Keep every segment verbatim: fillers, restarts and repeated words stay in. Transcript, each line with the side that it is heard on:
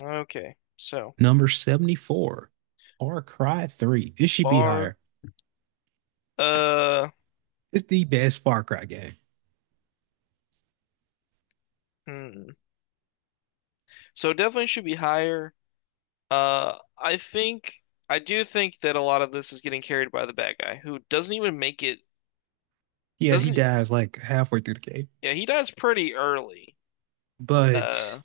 left: Okay, so
right: Number seventy-four, Far Cry three. This should be
left: bar.
right: higher.
left: Uh,
right: It's the best Far Cry game.
left: hmm. So definitely should be higher. Uh, I think I do think that a lot of this is getting carried by the bad guy who doesn't even make it.
right: Yeah, he
left: Doesn't
right: dies like halfway through the game.
left: yeah, he dies pretty early. Uh,
right: But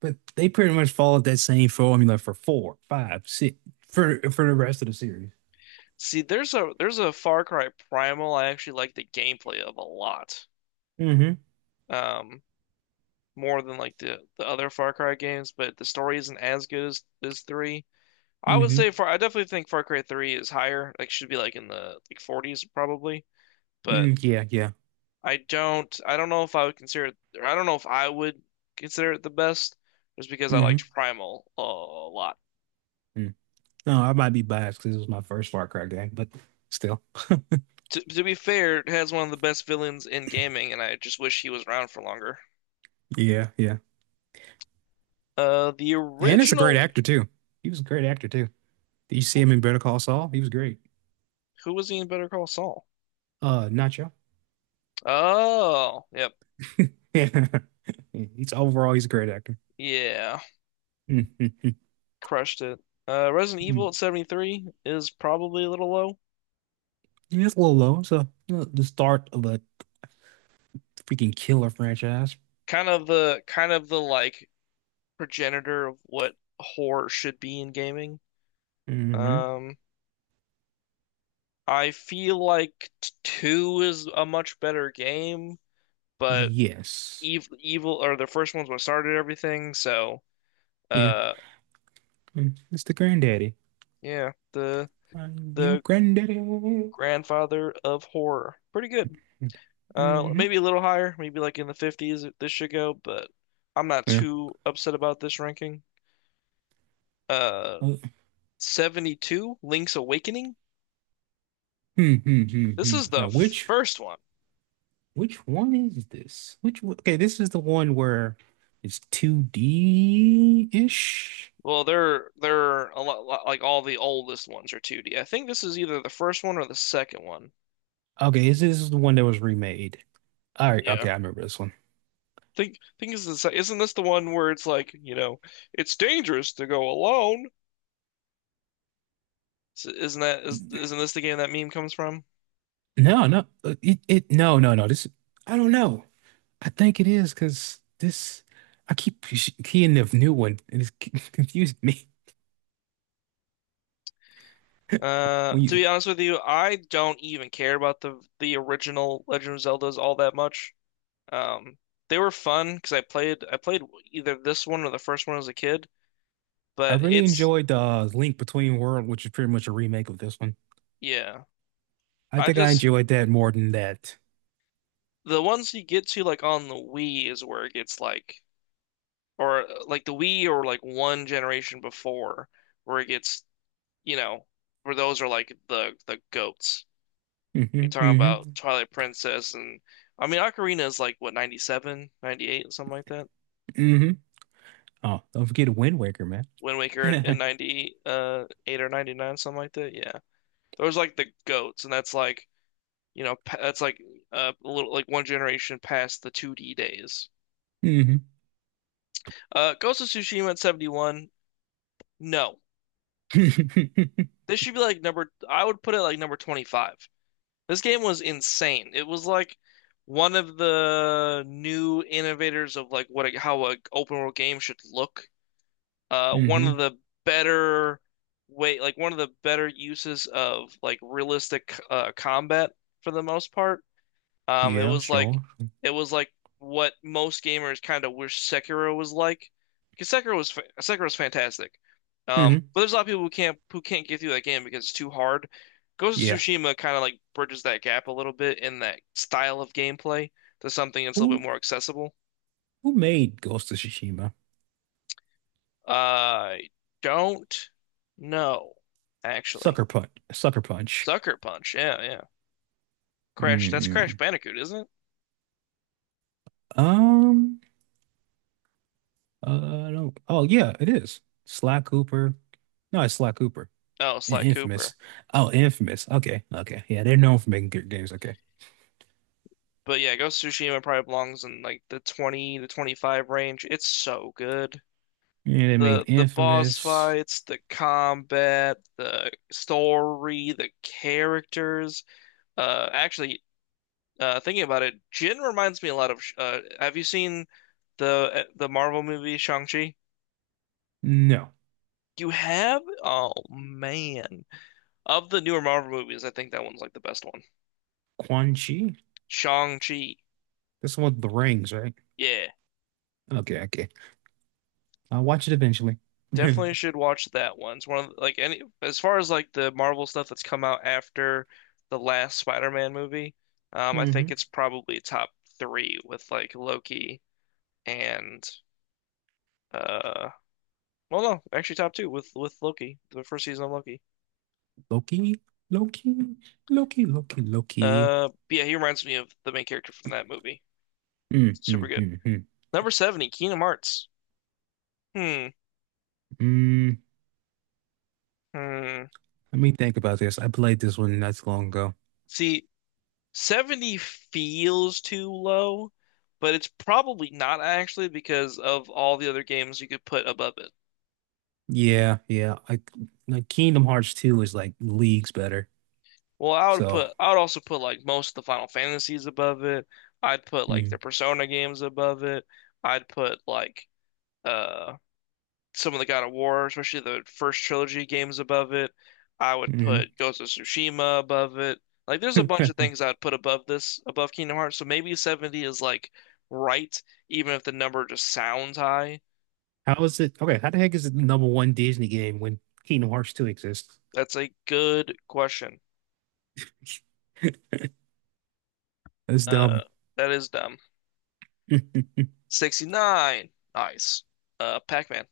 right: but they pretty much followed that same formula for four, five, six for for the rest of the series.
left: see, there's a there's a Far Cry Primal I actually like the gameplay of a lot.
right: Mm-hmm.
left: Um, more than like the the other Far Cry games, but the story isn't as good as as three. I would
right: Mm-hmm.
left: say Far, I definitely think Far Cry three is higher. Like should be like in the like forties probably. but
right: Mm, yeah, yeah.
left: I don't I don't know if I would consider it or I don't know if I would consider it the best just because I
right: Mm-hmm.
left: liked Primal a lot.
right: Mm. No, I might be biased because it was my first Far Cry game, but still.
left: To, to be fair, it has one of the best villains in gaming, and I just wish he was around for longer.
right: Yeah, yeah.
left: Uh the
right: And it's a great
left: original
right: actor too. He was a great actor too. Did you see him in Better Call Saul? He was great.
left: Who was he in Better Call Saul?
right: Uh Nacho.
left: Oh, yep.
right: Yeah. He's overall, he's a great actor.
left: Yeah, crushed it. Uh Resident Evil
right: Mm-hmm.
left: at seventy three is probably a little low.
right: It's a little low. So, you know, the start of a freaking killer franchise.
left: Kind of the kind of the like progenitor of what horror should be in gaming.
right: Hmm.
left: Um I feel like t- two is a much better game, but
right: Yes.
left: evil, evil or the first one's what started everything. So,
right: Yeah.
left: uh,
right: Mm. It's the granddaddy.
left: yeah, the
right: I'm your
left: the
right: granddaddy. Hmm.
left: grandfather of horror, pretty good. Uh, maybe a little higher, maybe like in the fifties this should go, but I'm not
right: Yeah.
left: too upset about this ranking. Uh,
right: Uh,
left: seventy two, Link's Awakening.
right: hmm, hmm, hmm,
left: This
right: hmm.
left: is the
right: Now which
left: first one.
right: which one is this? Which one- okay, this is the one where it's two D-ish.
left: Well, they're they're a lot like all the oldest ones are two D. I think this is either the first one or the second one.
right: Okay, this is the one that was remade. All right,
left: Yeah.
right: okay, I remember this one.
left: Think think is this, isn't this the one where it's like, you know, it's dangerous to go alone? S- Isn't that is isn't this the game that meme comes from?
right: No, no, uh, it, it, no, no, no. This, I don't know. I think it is because this, I keep push- keying the new one, and it's c- confused me.
left: Uh,
right: When
left: to
right: you,
left: be honest with you, I don't even care about the the original Legend of Zeldas all that much. Um, they were fun because I played I played either this one or the first one as a kid,
right: I
left: but
right: really
left: it's
right: enjoyed the uh, Link Between World, which is pretty much a remake of this one.
left: yeah.
right: I
left: I
right: think I
left: just
right: enjoyed that more than that.
left: the ones you get to like on the Wii is where it gets like, or like the Wii or like one generation before, where it gets, you know, where those are like the the goats. You're
right: Hmm.
left: talking
right: Hmm.
left: about Twilight Princess. And I mean Ocarina is like what, ninety seven, ninety eight, something like that.
right: Hmm. Oh, don't forget Wind Waker, man.
left: Wind Waker in in ninety uh eight or ninety nine, something like that. Yeah. Those are like the goats, and that's like, you know, pa- that's like uh, a little like one generation past the two D days.
right: Hmm.
left: Uh Ghost of Tsushima at seventy one. No. This should be like number, I would put it like number twenty five. This game was insane. It was like one of the new innovators of like what a, how a open world game should look. Uh, one of
right: Hmm.
left: the better way, like one of the better uses of like realistic uh, combat for the most part. Um, it
right: Yeah,
left: was like
right: sure.
left: it was like what most gamers kind of wish Sekiro was like, because Sekiro was fa Sekiro's fantastic. Um,
right: Hmm.
left: but there's a lot of people who can't who can't get through that game because it's too hard. Ghost of
right: Yeah.
left: Tsushima kind of like bridges that gap a little bit in that style of gameplay to something that's a little bit
right: Who,
left: more accessible.
right: who made Ghost of Tsushima?
left: I don't know, actually.
right: Sucker Punch. Sucker Punch.
left: Sucker Punch, yeah, yeah. Crash, that's Crash
right: Mm-hmm.
left: Bandicoot, isn't it?
right: Um, uh, I don't. Oh, yeah, it is. Sly Cooper. No, it's Sly Cooper.
left: Oh,
right: And
left: Sly
right: Infamous.
left: Cooper.
right: Oh, Infamous. Okay, okay. Yeah, they're known for making good games. Okay.
left: But yeah, Ghost of Tsushima probably belongs in like the twenty to twenty five range. It's so good.
right: Yeah, they made
left: The the boss
right: Infamous.
left: fights, the combat, the story, the characters. Uh actually uh thinking about it, Jin reminds me a lot of Sh- uh have you seen the uh, the Marvel movie Shang-Chi?
right: No,
left: You have? Oh man. Of the newer Marvel movies, I think that one's like the best one.
right: Quan Chi.
left: Shang-Chi.
right: That's the one with the rings, right?
left: Yeah.
right: Okay, okay. I'll watch it eventually.
left: Definitely should watch that one. It's one of the- like any as far as like the Marvel stuff that's come out after the last Spider-Man movie, um, I think
right: Hmm.
left: it's probably top three with like Loki, and uh well no, actually top two with with Loki, the first season of Loki.
right: Loki, Loki, Loki, Loki, Loki.
left: Uh but yeah, he reminds me of the main character from that movie.
right: Mm,
left: Super
right: mm,
left: good.
right: mm, mm.
left: Number seventy, Kingdom Hearts. Hmm.
right: Mm,
left: Hmm.
right: let me think about this. I played this one not too long ago.
left: See, seventy feels too low, but it's probably not actually, because of all the other games you could put above it.
right: Yeah, yeah. I, like, Kingdom Hearts two is like leagues better.
left: Well, I would
right: So,
left: put I would also put like most of the Final Fantasies above it. I'd put like the
right: mm,
left: Persona games above it. I'd put like uh some of the God of War, especially the first trilogy games, above it. I would
right: mhm.
left: put Ghost of Tsushima above it. Like there's a bunch of things I'd put above this, above Kingdom Hearts. So maybe seventy is like right, even if the number just sounds high.
right: How is it? Okay, how the heck is it the number one Disney game when Kingdom Hearts two exists?
left: That's a good question.
right: That's
left: Uh,
right: dumb.
left: that is dumb. sixty nine. Nice. Uh, Pac-Man.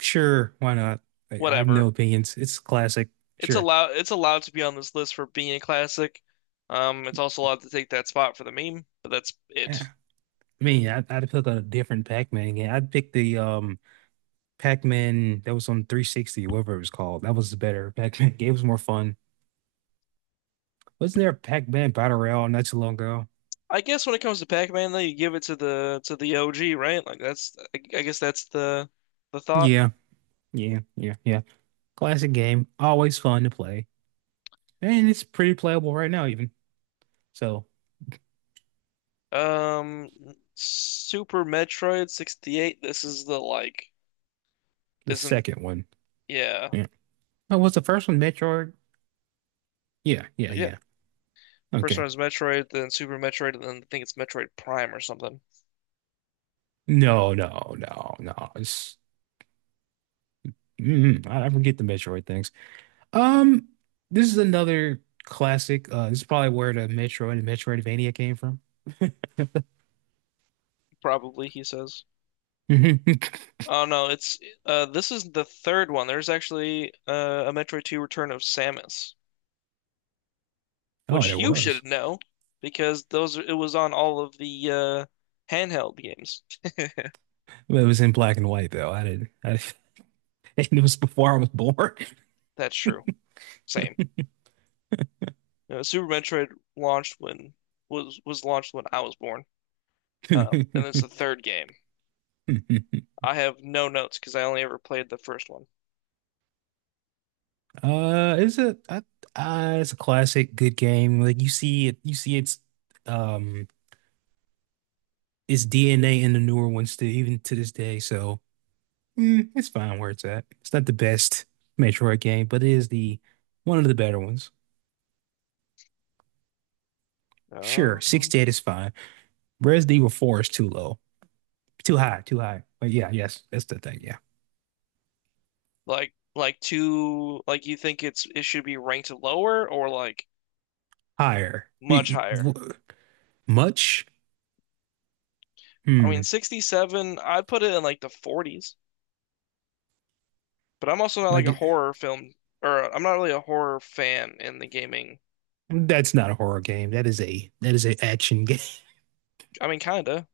right: Sure, why not? Like, I have no
left: Whatever.
right: opinions. It's classic.
left: It's
right: Sure.
left: allowed it's allowed to be on this list for being a classic. Um, it's also allowed to take that spot for the meme, but that's
right: Yeah.
left: it.
right: I mean, I, I'd pick a different Pac-Man game. I'd pick the um Pac-Man that was on three sixty, whatever it was called. That was the better Pac-Man game. It was more fun. Wasn't there a Pac-Man Battle Royale not too long ago?
left: I guess when it comes to Pac-Man, though, you give it to the to the O G, right? Like that's I, I guess that's the the thought.
right: Yeah, yeah, yeah, yeah. Classic game, always fun to play, and it's pretty playable right now even. So
left: Um, Super Metroid sixty eight. This is the like
right: the
left: isn't,
right: second one,
left: yeah.
right: yeah. Oh, was the first one Metroid? Yeah, yeah,
left: Yeah,
right: yeah.
left: first
right: Okay.
left: one is Metroid, then Super Metroid, and then I think it's Metroid Prime or something.
right: No, no, no, no. It's mm, I I forget the Metroid things. Um, this is another classic. Uh, this is probably where the Metroid and Metroidvania came from.
left: Probably, he says. Oh no, it's uh this is the third one. There's actually uh, a Metroid two Return of Samus,
right: Oh, and
left: which
right: it
left: you
right: was.
left: should know because those it was on all of the uh handheld games.
right: It was in black and white though. I didn't. I, it was before I was born.
left: That's true. Same. You know, Super Metroid launched when was was launched when I was born. Um, and it's the third game. I have no notes because I only ever played the first one.
right: Uh, it's a I, uh, it's a classic good game. Like you see it, you see its um its D N A in the newer ones to even to this day. So, mm, it's fine where it's at. It's not the best Metroid game, but it is the one of the better ones. Sure,
left: Oh.
right: sixty-eight is fine. Res Evil four is too low, too high, too high. But yeah, yes, that's the thing. Yeah,
left: Like like two, like you think it's it should be ranked lower or like
right: higher. E-
left: much
right: e-
left: higher?
right: w- Much?
left: I mean,
right: Hmm.
left: sixty seven, I'd put it in like the forties, but I'm also not like
right: Like
left: a
right: it,
left: horror film, or I'm not really a horror fan in the gaming.
right: that's not a horror game. That is a that is an action.
left: I mean, kinda.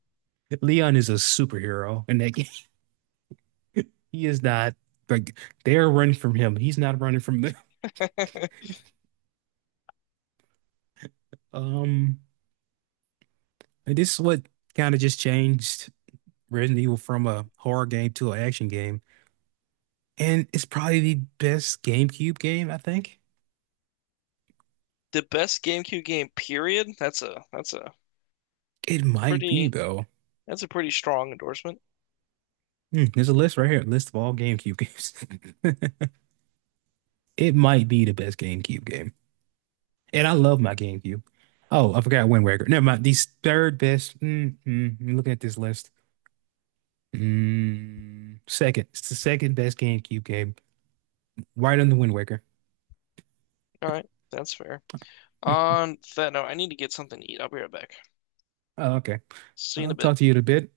right: Leon is a superhero in that game. He is not like they're running from him. He's not running from them. Um, and this is what kind of just changed Resident Evil from a horror game to an action game. And it's probably the best GameCube game, I think.
left: The best GameCube game, period. That's a, that's a
right: It might be
left: pretty,
right: though.
left: that's a pretty strong endorsement.
right: Hmm, there's a list right here, a list of all GameCube games. It might be the best GameCube game. And I love my GameCube. Oh, I forgot Wind Waker. Never mind. The third best. Mm, mm, I'm looking at this list. Mm, second. It's the second best GameCube game, right under Wind Waker.
left: All right, that's fair. On that note, I need to get something to eat. I'll be right back.
right: Oh, okay.
left: See you in a
right: I'll
left: bit.
right: talk to you in a bit.